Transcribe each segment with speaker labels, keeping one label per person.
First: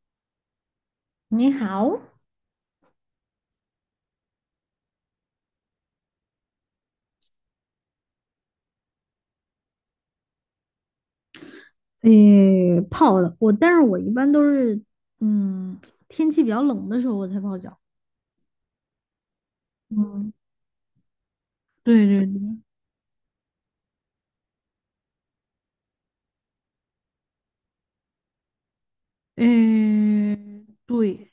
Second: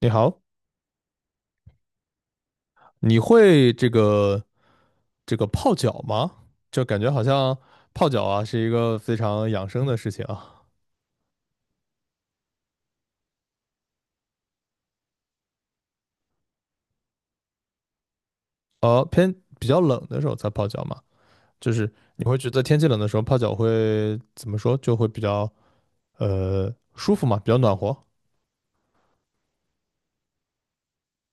Speaker 1: 你好，
Speaker 2: 你好，
Speaker 1: 你会这个泡脚吗？就感觉好像泡脚啊是一个非常养生的事情啊。
Speaker 2: 诶，泡的我，但是我一般都是，嗯，天气比较冷的时候我才泡脚。
Speaker 1: 呃，偏比较冷的时
Speaker 2: 嗯，
Speaker 1: 候才泡脚嘛，就是
Speaker 2: 对
Speaker 1: 你
Speaker 2: 对
Speaker 1: 会觉
Speaker 2: 对，
Speaker 1: 得天气冷的时候泡脚会怎么说，就会比较舒服嘛，比较暖和。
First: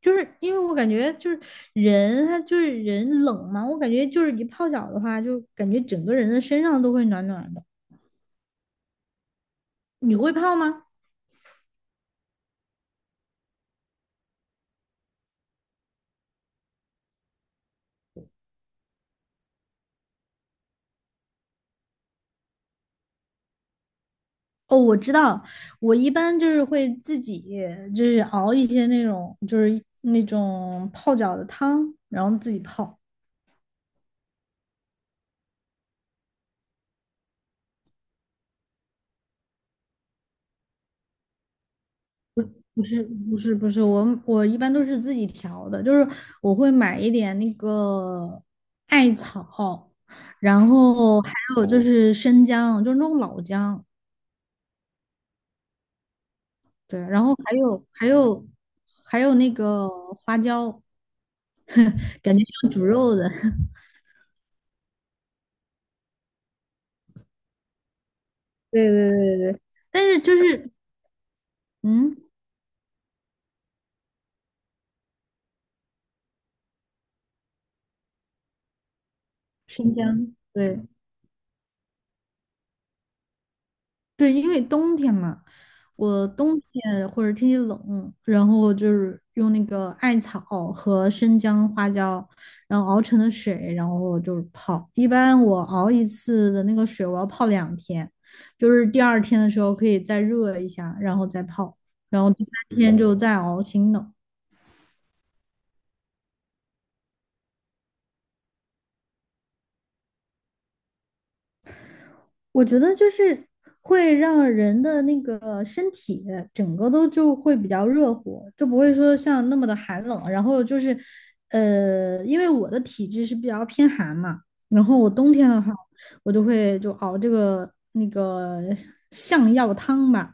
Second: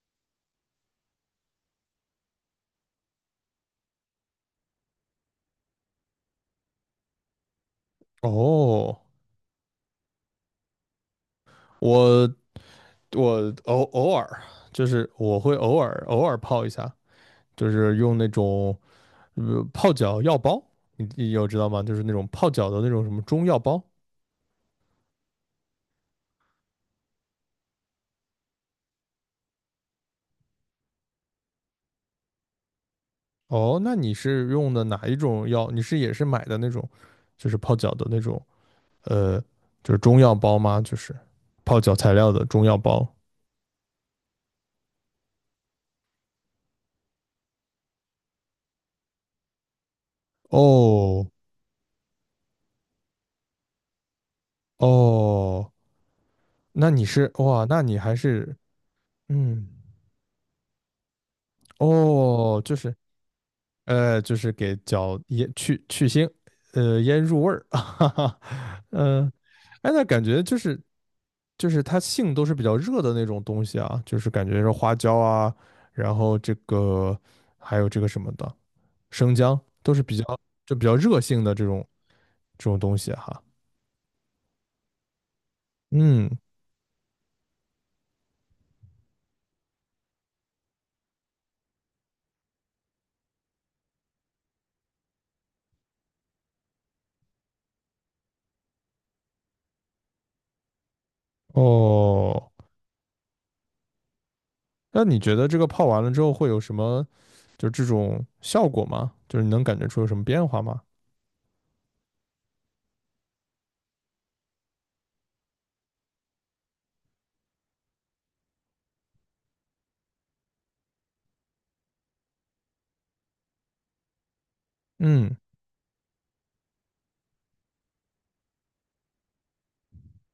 Speaker 2: 就是因为我感觉就是人，他就是人冷嘛，我感觉就是一泡脚的话，就感觉整个人的身上都会暖暖的。
Speaker 1: 哦，
Speaker 2: 你会泡吗？
Speaker 1: 我我偶偶尔就是我会偶尔泡一下，就是用那种泡脚药包，你有知道吗？就是那种泡脚的那种什么中药包。
Speaker 2: 哦，我知道，我一般就是会自己就是熬一些那种就是那种泡脚的汤，然后自己泡。
Speaker 1: 哦，那你是用的哪一种药？你是也是买的那种，就是泡脚的那种，呃，就是中药包吗？就是泡脚材料的中药
Speaker 2: 不是
Speaker 1: 包。
Speaker 2: 不是不是，我一般都是自己调的，就是我会买一点那个艾草，然后
Speaker 1: 哦
Speaker 2: 还有就哦是生姜，就是那种老姜，
Speaker 1: 哦，那
Speaker 2: 对，
Speaker 1: 你
Speaker 2: 然
Speaker 1: 是
Speaker 2: 后还
Speaker 1: 哇，那
Speaker 2: 有
Speaker 1: 你
Speaker 2: 还
Speaker 1: 还
Speaker 2: 有
Speaker 1: 是
Speaker 2: 还有那
Speaker 1: 嗯，
Speaker 2: 个花椒，感觉
Speaker 1: 哦，
Speaker 2: 像
Speaker 1: 就
Speaker 2: 煮
Speaker 1: 是，
Speaker 2: 肉的，
Speaker 1: 就是给脚腌去腥，呃，腌入味儿，哈哈，
Speaker 2: 对对
Speaker 1: 嗯，
Speaker 2: 对对对，
Speaker 1: 哎，
Speaker 2: 但
Speaker 1: 那
Speaker 2: 是
Speaker 1: 感
Speaker 2: 就
Speaker 1: 觉就
Speaker 2: 是
Speaker 1: 是就是它
Speaker 2: 嗯，
Speaker 1: 性都是比较热的那种东西啊，就是感觉是花椒啊，然后这个还有这个什么的生姜都
Speaker 2: 生
Speaker 1: 是比较
Speaker 2: 姜，
Speaker 1: 就
Speaker 2: 对，
Speaker 1: 比较热性的这种东西哈。
Speaker 2: 对，因为冬天嘛，我
Speaker 1: 嗯，
Speaker 2: 冬天或者天气冷，然后就是用那个艾草和生姜、花椒，然后熬成的水，然后就是泡。一般我熬一次的那个水，我要泡两天，就是第二天的时候可以再热一下，然后再泡，然后第
Speaker 1: 哦，
Speaker 2: 三天就再熬新的。
Speaker 1: 那你觉得这个泡完了之后会有什么就这种效果吗？就是你能感觉出有什么变化吗？
Speaker 2: 我觉得就是会让人的那个身体整个都就会比较热乎，就不会说像那么的寒冷。然后就是，因为我的体质是比较偏寒嘛，然后我冬
Speaker 1: 嗯，
Speaker 2: 天的话，我就会就熬这个那个象药汤吧。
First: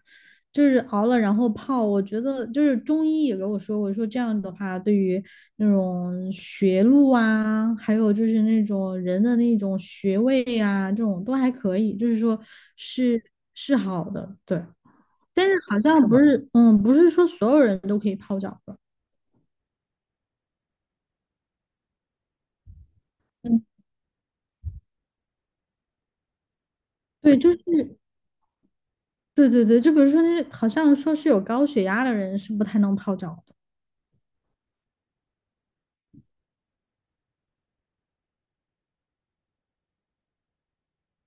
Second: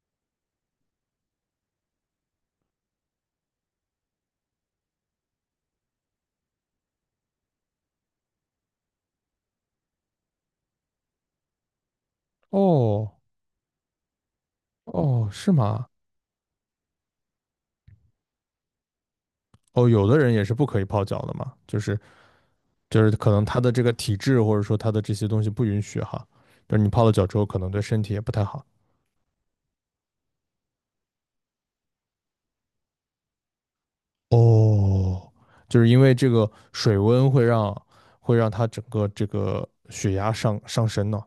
Speaker 2: 就是熬了然后泡，我觉得就是中医也给我说过，说这样的话对于那种学路啊，还有就是那种人的那种穴位啊，这种都还可以，就是说
Speaker 1: 哦。
Speaker 2: 是是好的，对。
Speaker 1: 哦，
Speaker 2: 但
Speaker 1: 是
Speaker 2: 是好
Speaker 1: 吗？
Speaker 2: 像不是，嗯，不是说所有人都可以泡脚的，
Speaker 1: 哦，有的人也是不可以泡脚的嘛，就是就是可能他
Speaker 2: 嗯，
Speaker 1: 的这个体质或者说他的这些东西不允许哈，就是你泡了脚
Speaker 2: 对，
Speaker 1: 之后
Speaker 2: 就
Speaker 1: 可
Speaker 2: 是
Speaker 1: 能对身体也不太好。
Speaker 2: 对对对，就比如说那好像说是有高血压的人是不太能泡脚的，
Speaker 1: 哦，就是因为这个水温会让他整个这个血压上升呢。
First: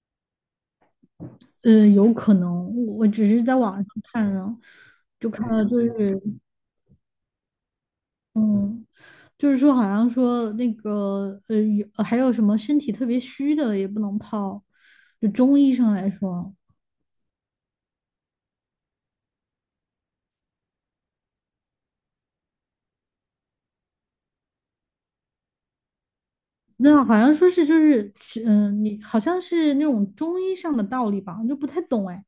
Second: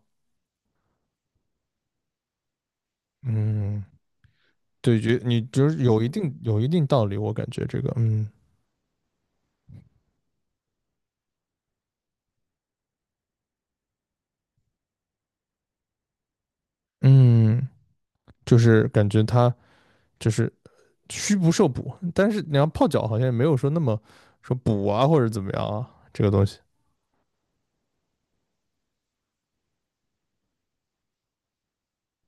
Speaker 2: 有可能，我只是在网
Speaker 1: 嗯，
Speaker 2: 上看啊，
Speaker 1: 对，觉
Speaker 2: 就
Speaker 1: 你
Speaker 2: 看到
Speaker 1: 就
Speaker 2: 就
Speaker 1: 是有一
Speaker 2: 是
Speaker 1: 定有一定道理，我感觉这个，嗯
Speaker 2: 嗯。就是说好像说那个有还有什么身体特别虚的也不能泡，就中医上来说，
Speaker 1: 嗯，就是感觉他就是虚不受补，但是你要泡脚好像也没有说那么说补啊或者怎么样啊这个东西。
Speaker 2: 那好像说是就是嗯，你好像是那种中医上的道理吧，我就不太懂哎。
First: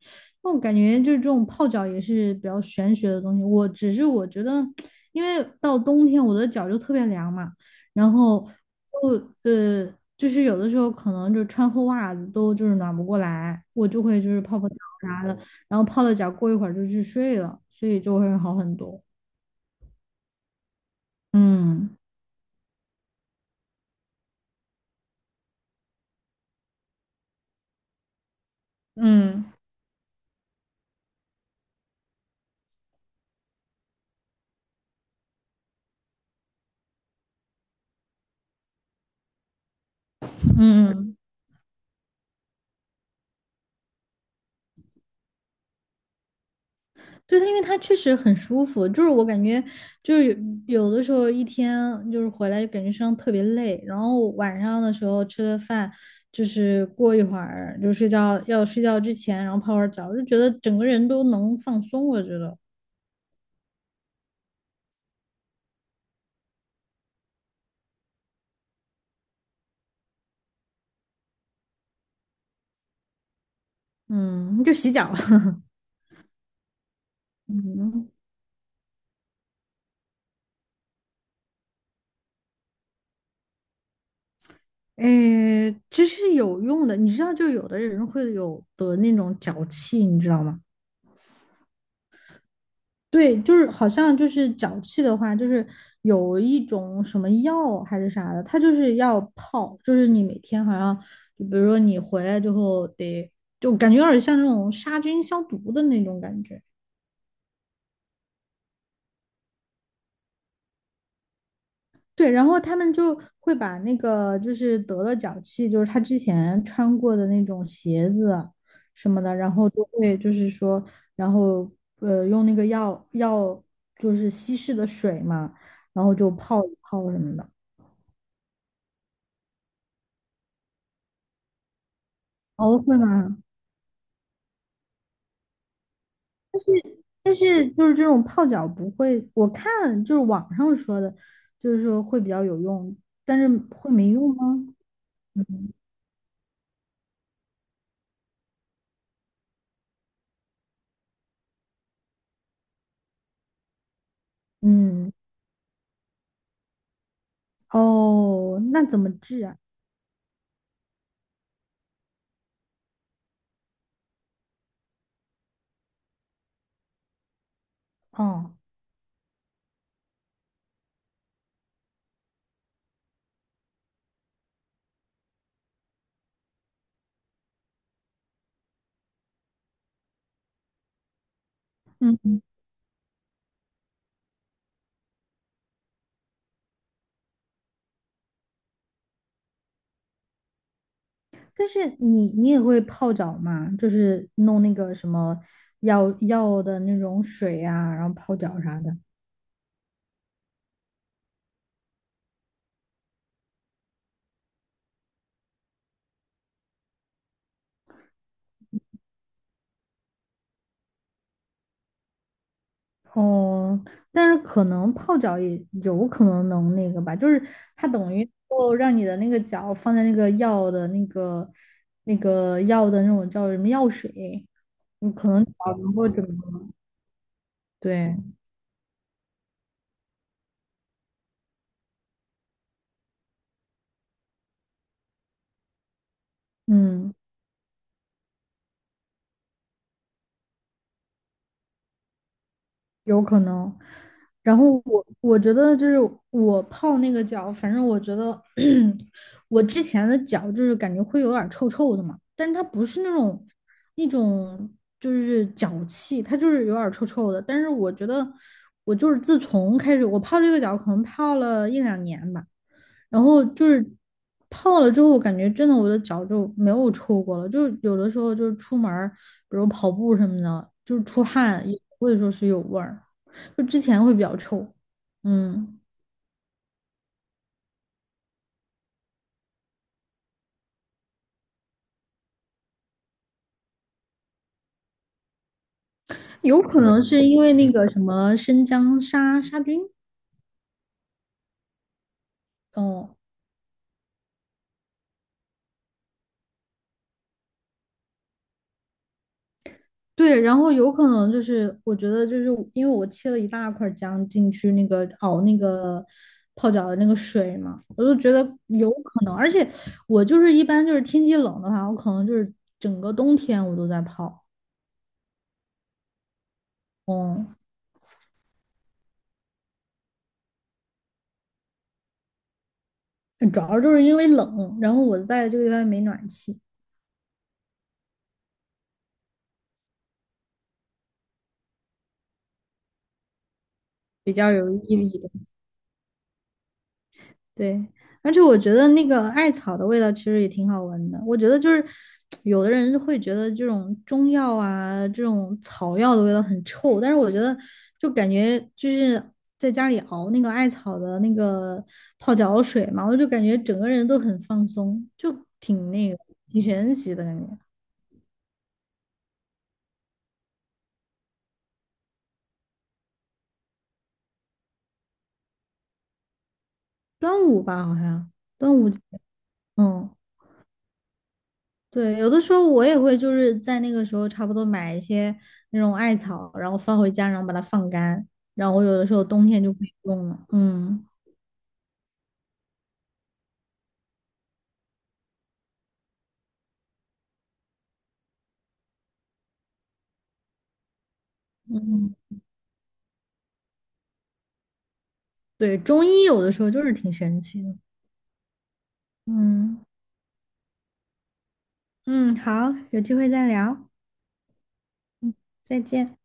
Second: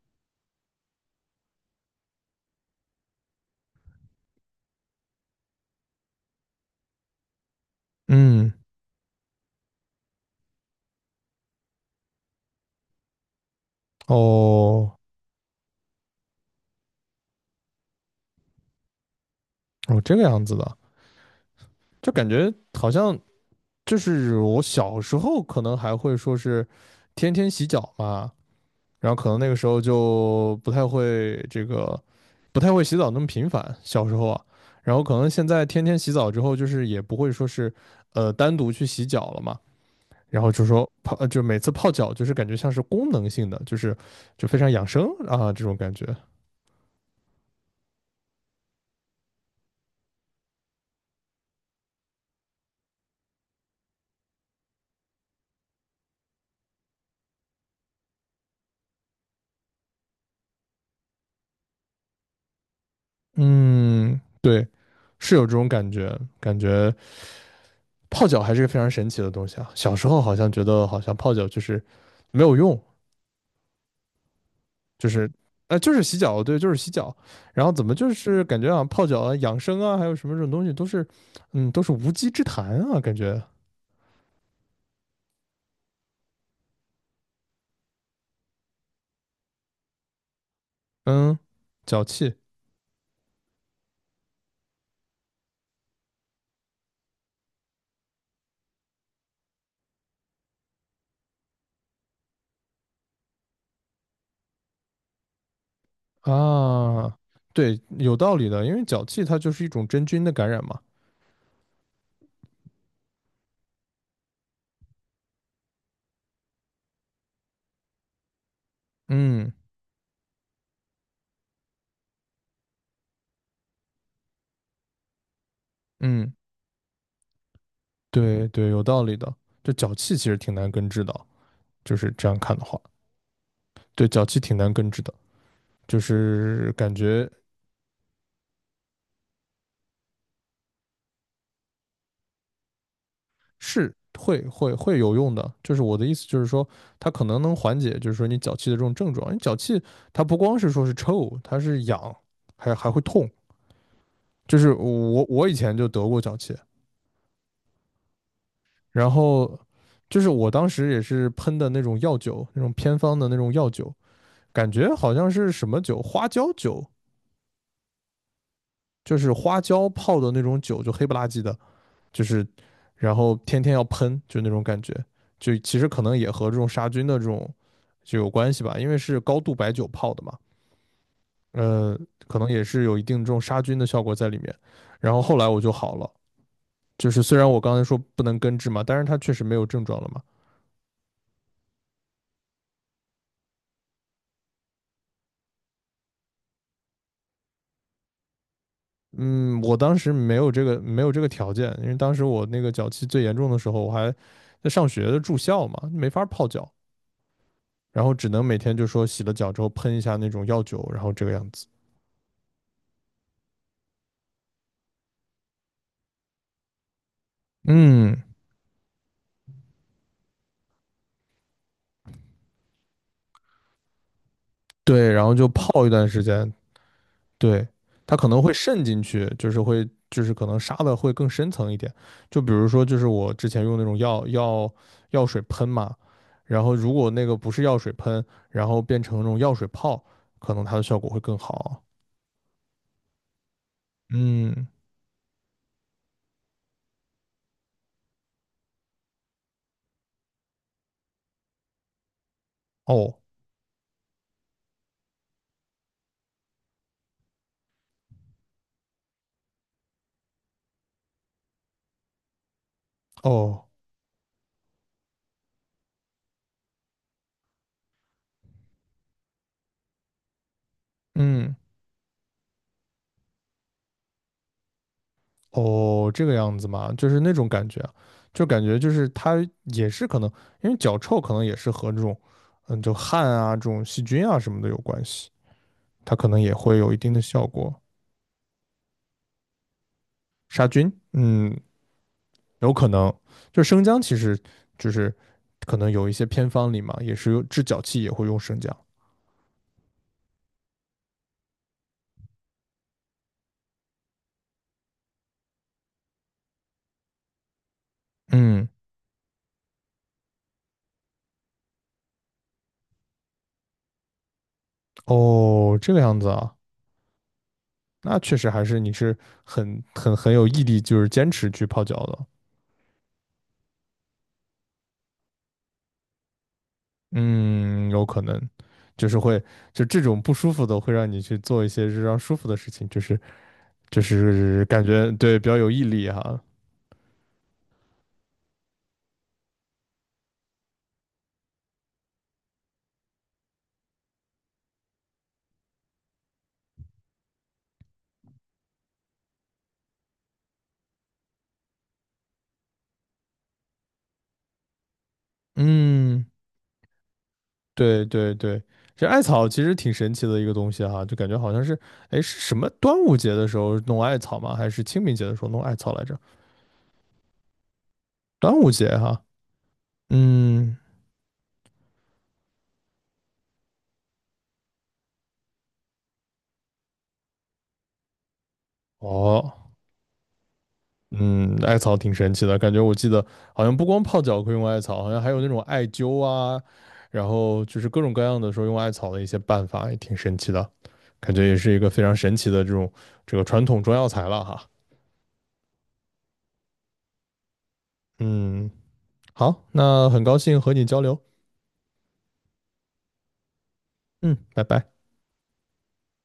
Speaker 2: 那我感觉就是这种泡脚也是比较玄学的东西。我只是我觉得，因为到冬天我的脚就特别凉嘛，然后
Speaker 1: 嗯，
Speaker 2: 就就是有的时候可能就穿厚袜子都就是暖不过来，我就会就是泡泡脚
Speaker 1: 哦
Speaker 2: 啥的，然后泡了脚过一会儿就去睡了，所以就会好很多。
Speaker 1: 哦，这个样子的，
Speaker 2: 嗯
Speaker 1: 就感觉好像就是我小时候可能还会说是天天洗脚嘛，然后可能那
Speaker 2: 嗯
Speaker 1: 个时候就不太会这个不太会洗澡那么频繁，小时候啊，然后可能现在天天洗澡之后，就是也不会说是单独去洗脚了嘛。然后就说
Speaker 2: 嗯。嗯
Speaker 1: 泡，就每次泡脚就是感觉像是功能性的，就是就非常养生啊这种感觉。
Speaker 2: 对它，因为它确实很舒服，就是我感觉，就是有的时候一天就是回来就感觉身上特别累，然后晚上的时候吃了饭，就是过一会儿就睡觉，要睡觉之前，然后泡会儿澡，就觉得整个人都能放松。我觉得，
Speaker 1: 嗯，对，是有这种感觉，感觉泡脚还是个非常神奇的东西啊。小时候好像觉得好像泡脚就是没有用，
Speaker 2: 嗯，就洗
Speaker 1: 就
Speaker 2: 脚，
Speaker 1: 是 就是洗脚，对，就是洗脚。然后怎么
Speaker 2: 嗯，
Speaker 1: 就是感觉啊泡脚啊养生啊还有什么这种东西都是嗯都是无稽之谈啊，感觉
Speaker 2: 诶，其实有用的，你知道，就有的人会有得那种脚气，你知道吗？
Speaker 1: 嗯脚气
Speaker 2: 对，就是好像就是脚气的话，就是有一种什么药还是啥的，它就是要泡，就是你每天好像，就比如说你回来之后得，就感觉有点像那种杀菌消毒的那种感觉。
Speaker 1: 啊。对，有道理的，因为脚气它就是一种真菌的感染嘛。
Speaker 2: 对，然后他们就会把那个就是得了脚气，就是他之前穿过的那种鞋子什么的，
Speaker 1: 嗯
Speaker 2: 然后都会就是说，然后用那个药就是稀释的水嘛，然后就
Speaker 1: 嗯，
Speaker 2: 泡一泡什么的。
Speaker 1: 对对，有道理的。就脚气其实挺难根治的，就是这样看的
Speaker 2: 哦，
Speaker 1: 话，
Speaker 2: 会吗？
Speaker 1: 对，脚气挺难根治的，就是感觉
Speaker 2: 但是就是这种泡脚不会，我看就是网上说的，就是说会比较有用，但是会
Speaker 1: 是
Speaker 2: 没用
Speaker 1: 会
Speaker 2: 吗？
Speaker 1: 会会有用的。
Speaker 2: 嗯
Speaker 1: 就是我的意思就是说，它可能能缓解，就是说你脚气的这种症状。因为脚气它不光是说是臭，它是痒，还会痛。就是
Speaker 2: 嗯，
Speaker 1: 我以前就得过脚气，
Speaker 2: 哦，那怎
Speaker 1: 然
Speaker 2: 么治啊？
Speaker 1: 后就是我当时也是喷的那种药酒，那种偏方的那种药酒，感觉好像是什么酒，花椒酒
Speaker 2: 哦，
Speaker 1: 就是花椒泡的那种酒，就黑不拉几的，就是然后天天要喷，就那种感觉，就其实可能也和这种杀菌的这种就有关系吧，因为是高度白酒泡的嘛，呃，可
Speaker 2: 嗯，
Speaker 1: 能也是有一定这种杀菌的效果在里面。然后后来我就好了，就是虽然我刚才说不能根治嘛，但是它确实没有症状了嘛。
Speaker 2: 但是你也会泡脚吗？就是弄那个什么药的那种水啊，然后泡脚啥的。
Speaker 1: 嗯，我当时没有这个条件，因为当时我那个脚气最严重的时候，我还在上学的住校嘛，没法泡脚。然后只能每天就说洗了脚之后喷一下那种药酒，然后这个样子。
Speaker 2: 哦，但是可能泡脚也有可能能那个吧，就是它等
Speaker 1: 嗯，
Speaker 2: 于让你的那个脚放在那个药的那个那个药的那种叫什么药水，
Speaker 1: 对，
Speaker 2: 你
Speaker 1: 然
Speaker 2: 可
Speaker 1: 后
Speaker 2: 能
Speaker 1: 就
Speaker 2: 脚
Speaker 1: 泡一
Speaker 2: 能
Speaker 1: 段
Speaker 2: 够怎
Speaker 1: 时间，
Speaker 2: 么
Speaker 1: 对，
Speaker 2: 对，
Speaker 1: 它可能会渗进去，就是会就是可能杀的会更深层一点。就比如说，就是我之前用那种药水喷嘛，然后如果
Speaker 2: 嗯。
Speaker 1: 那个不是药水喷，然后变成那种药水泡，可能它的效果会更好。
Speaker 2: 有可能。然
Speaker 1: 嗯，
Speaker 2: 后我觉得就是我泡那个脚，反正我觉得 我之前的脚就是感觉会有点儿臭臭的嘛，但是它不是那
Speaker 1: 哦
Speaker 2: 种那种就是脚气，它就是有点儿臭臭的。但是我觉得我就是自从开始我泡这个脚，可能泡了一两年吧。然后就
Speaker 1: 哦，
Speaker 2: 是泡了之后，我感觉真的我的脚就没有臭过了，就是有的时候就是出门儿，比如跑步什么的，就是出
Speaker 1: 嗯。
Speaker 2: 汗也不会说是有味儿，就之前会比较臭，嗯，
Speaker 1: 哦，这个样子嘛，就是那种感觉啊就感觉就是它也是可能，因为脚臭可能也是和这种，嗯，就汗啊这种细菌啊什么的有关系，它可能也
Speaker 2: 有
Speaker 1: 会
Speaker 2: 可
Speaker 1: 有一
Speaker 2: 能
Speaker 1: 定的
Speaker 2: 是因
Speaker 1: 效
Speaker 2: 为那
Speaker 1: 果，
Speaker 2: 个什么生姜杀菌，
Speaker 1: 杀菌，嗯，有可能。
Speaker 2: 哦，
Speaker 1: 就生姜其实就是可能有一些偏方里嘛，也是有治脚气也会用生姜。
Speaker 2: 对，然后有可能就是我觉得就是因为我切了一大块姜进去那个熬那个泡脚的那个水嘛，我就觉得
Speaker 1: 嗯，
Speaker 2: 有可能，而且我就是一般就是天气冷的话，我可能就是整个冬天我都在泡，
Speaker 1: 哦，这个样子啊，
Speaker 2: 嗯，
Speaker 1: 那确实还是你是很有毅力，就是坚持去泡脚的。
Speaker 2: 主要就是因为冷，然后我在这个地方没暖气，
Speaker 1: 嗯，有可能，就是会，就这种不舒服的会让你去做一些日常舒服的事情，就是就
Speaker 2: 比较
Speaker 1: 是
Speaker 2: 有
Speaker 1: 感
Speaker 2: 毅
Speaker 1: 觉
Speaker 2: 力的。
Speaker 1: 对比较有毅力哈。
Speaker 2: 对，而且我觉得那个艾草的味道其实也挺好闻的。我觉得就是有的人会觉得这种中药啊，这种草药的味道很臭，但是我觉得就感觉就是在家里熬那个艾草的那个泡脚水嘛，我就感觉整个人都很放松，就挺那个
Speaker 1: 嗯，
Speaker 2: 挺神奇的感觉。
Speaker 1: 对对对，这艾草其实挺神奇的一个东西哈，就感觉好像是，哎，是什么端午节的时候弄艾草吗？还是清明节的时候弄艾草来着？
Speaker 2: 端午吧，好像
Speaker 1: 端午
Speaker 2: 端
Speaker 1: 节
Speaker 2: 午，
Speaker 1: 哈。
Speaker 2: 嗯。
Speaker 1: 嗯，
Speaker 2: 对，有的时候我也会就是在那个时候差不多买一些那种艾草，然后放回家，然后把它放干，然后我有的时候冬天
Speaker 1: 哦，
Speaker 2: 就可以用了。嗯
Speaker 1: 嗯，艾草挺神奇的，感觉我记得好像不光泡脚可以用艾草，好像还有那种艾灸啊，然后就是各种各样的说用艾草的一些办法，也挺神奇的，感觉也是一个非常
Speaker 2: 嗯，
Speaker 1: 神奇的这种这个传统中药材了哈。
Speaker 2: 对，中医有的时候就是挺神奇的。
Speaker 1: 嗯，好，
Speaker 2: 嗯
Speaker 1: 那很高兴和你交流，
Speaker 2: 嗯，好，有机会再聊，
Speaker 1: 嗯，拜拜。
Speaker 2: 再见。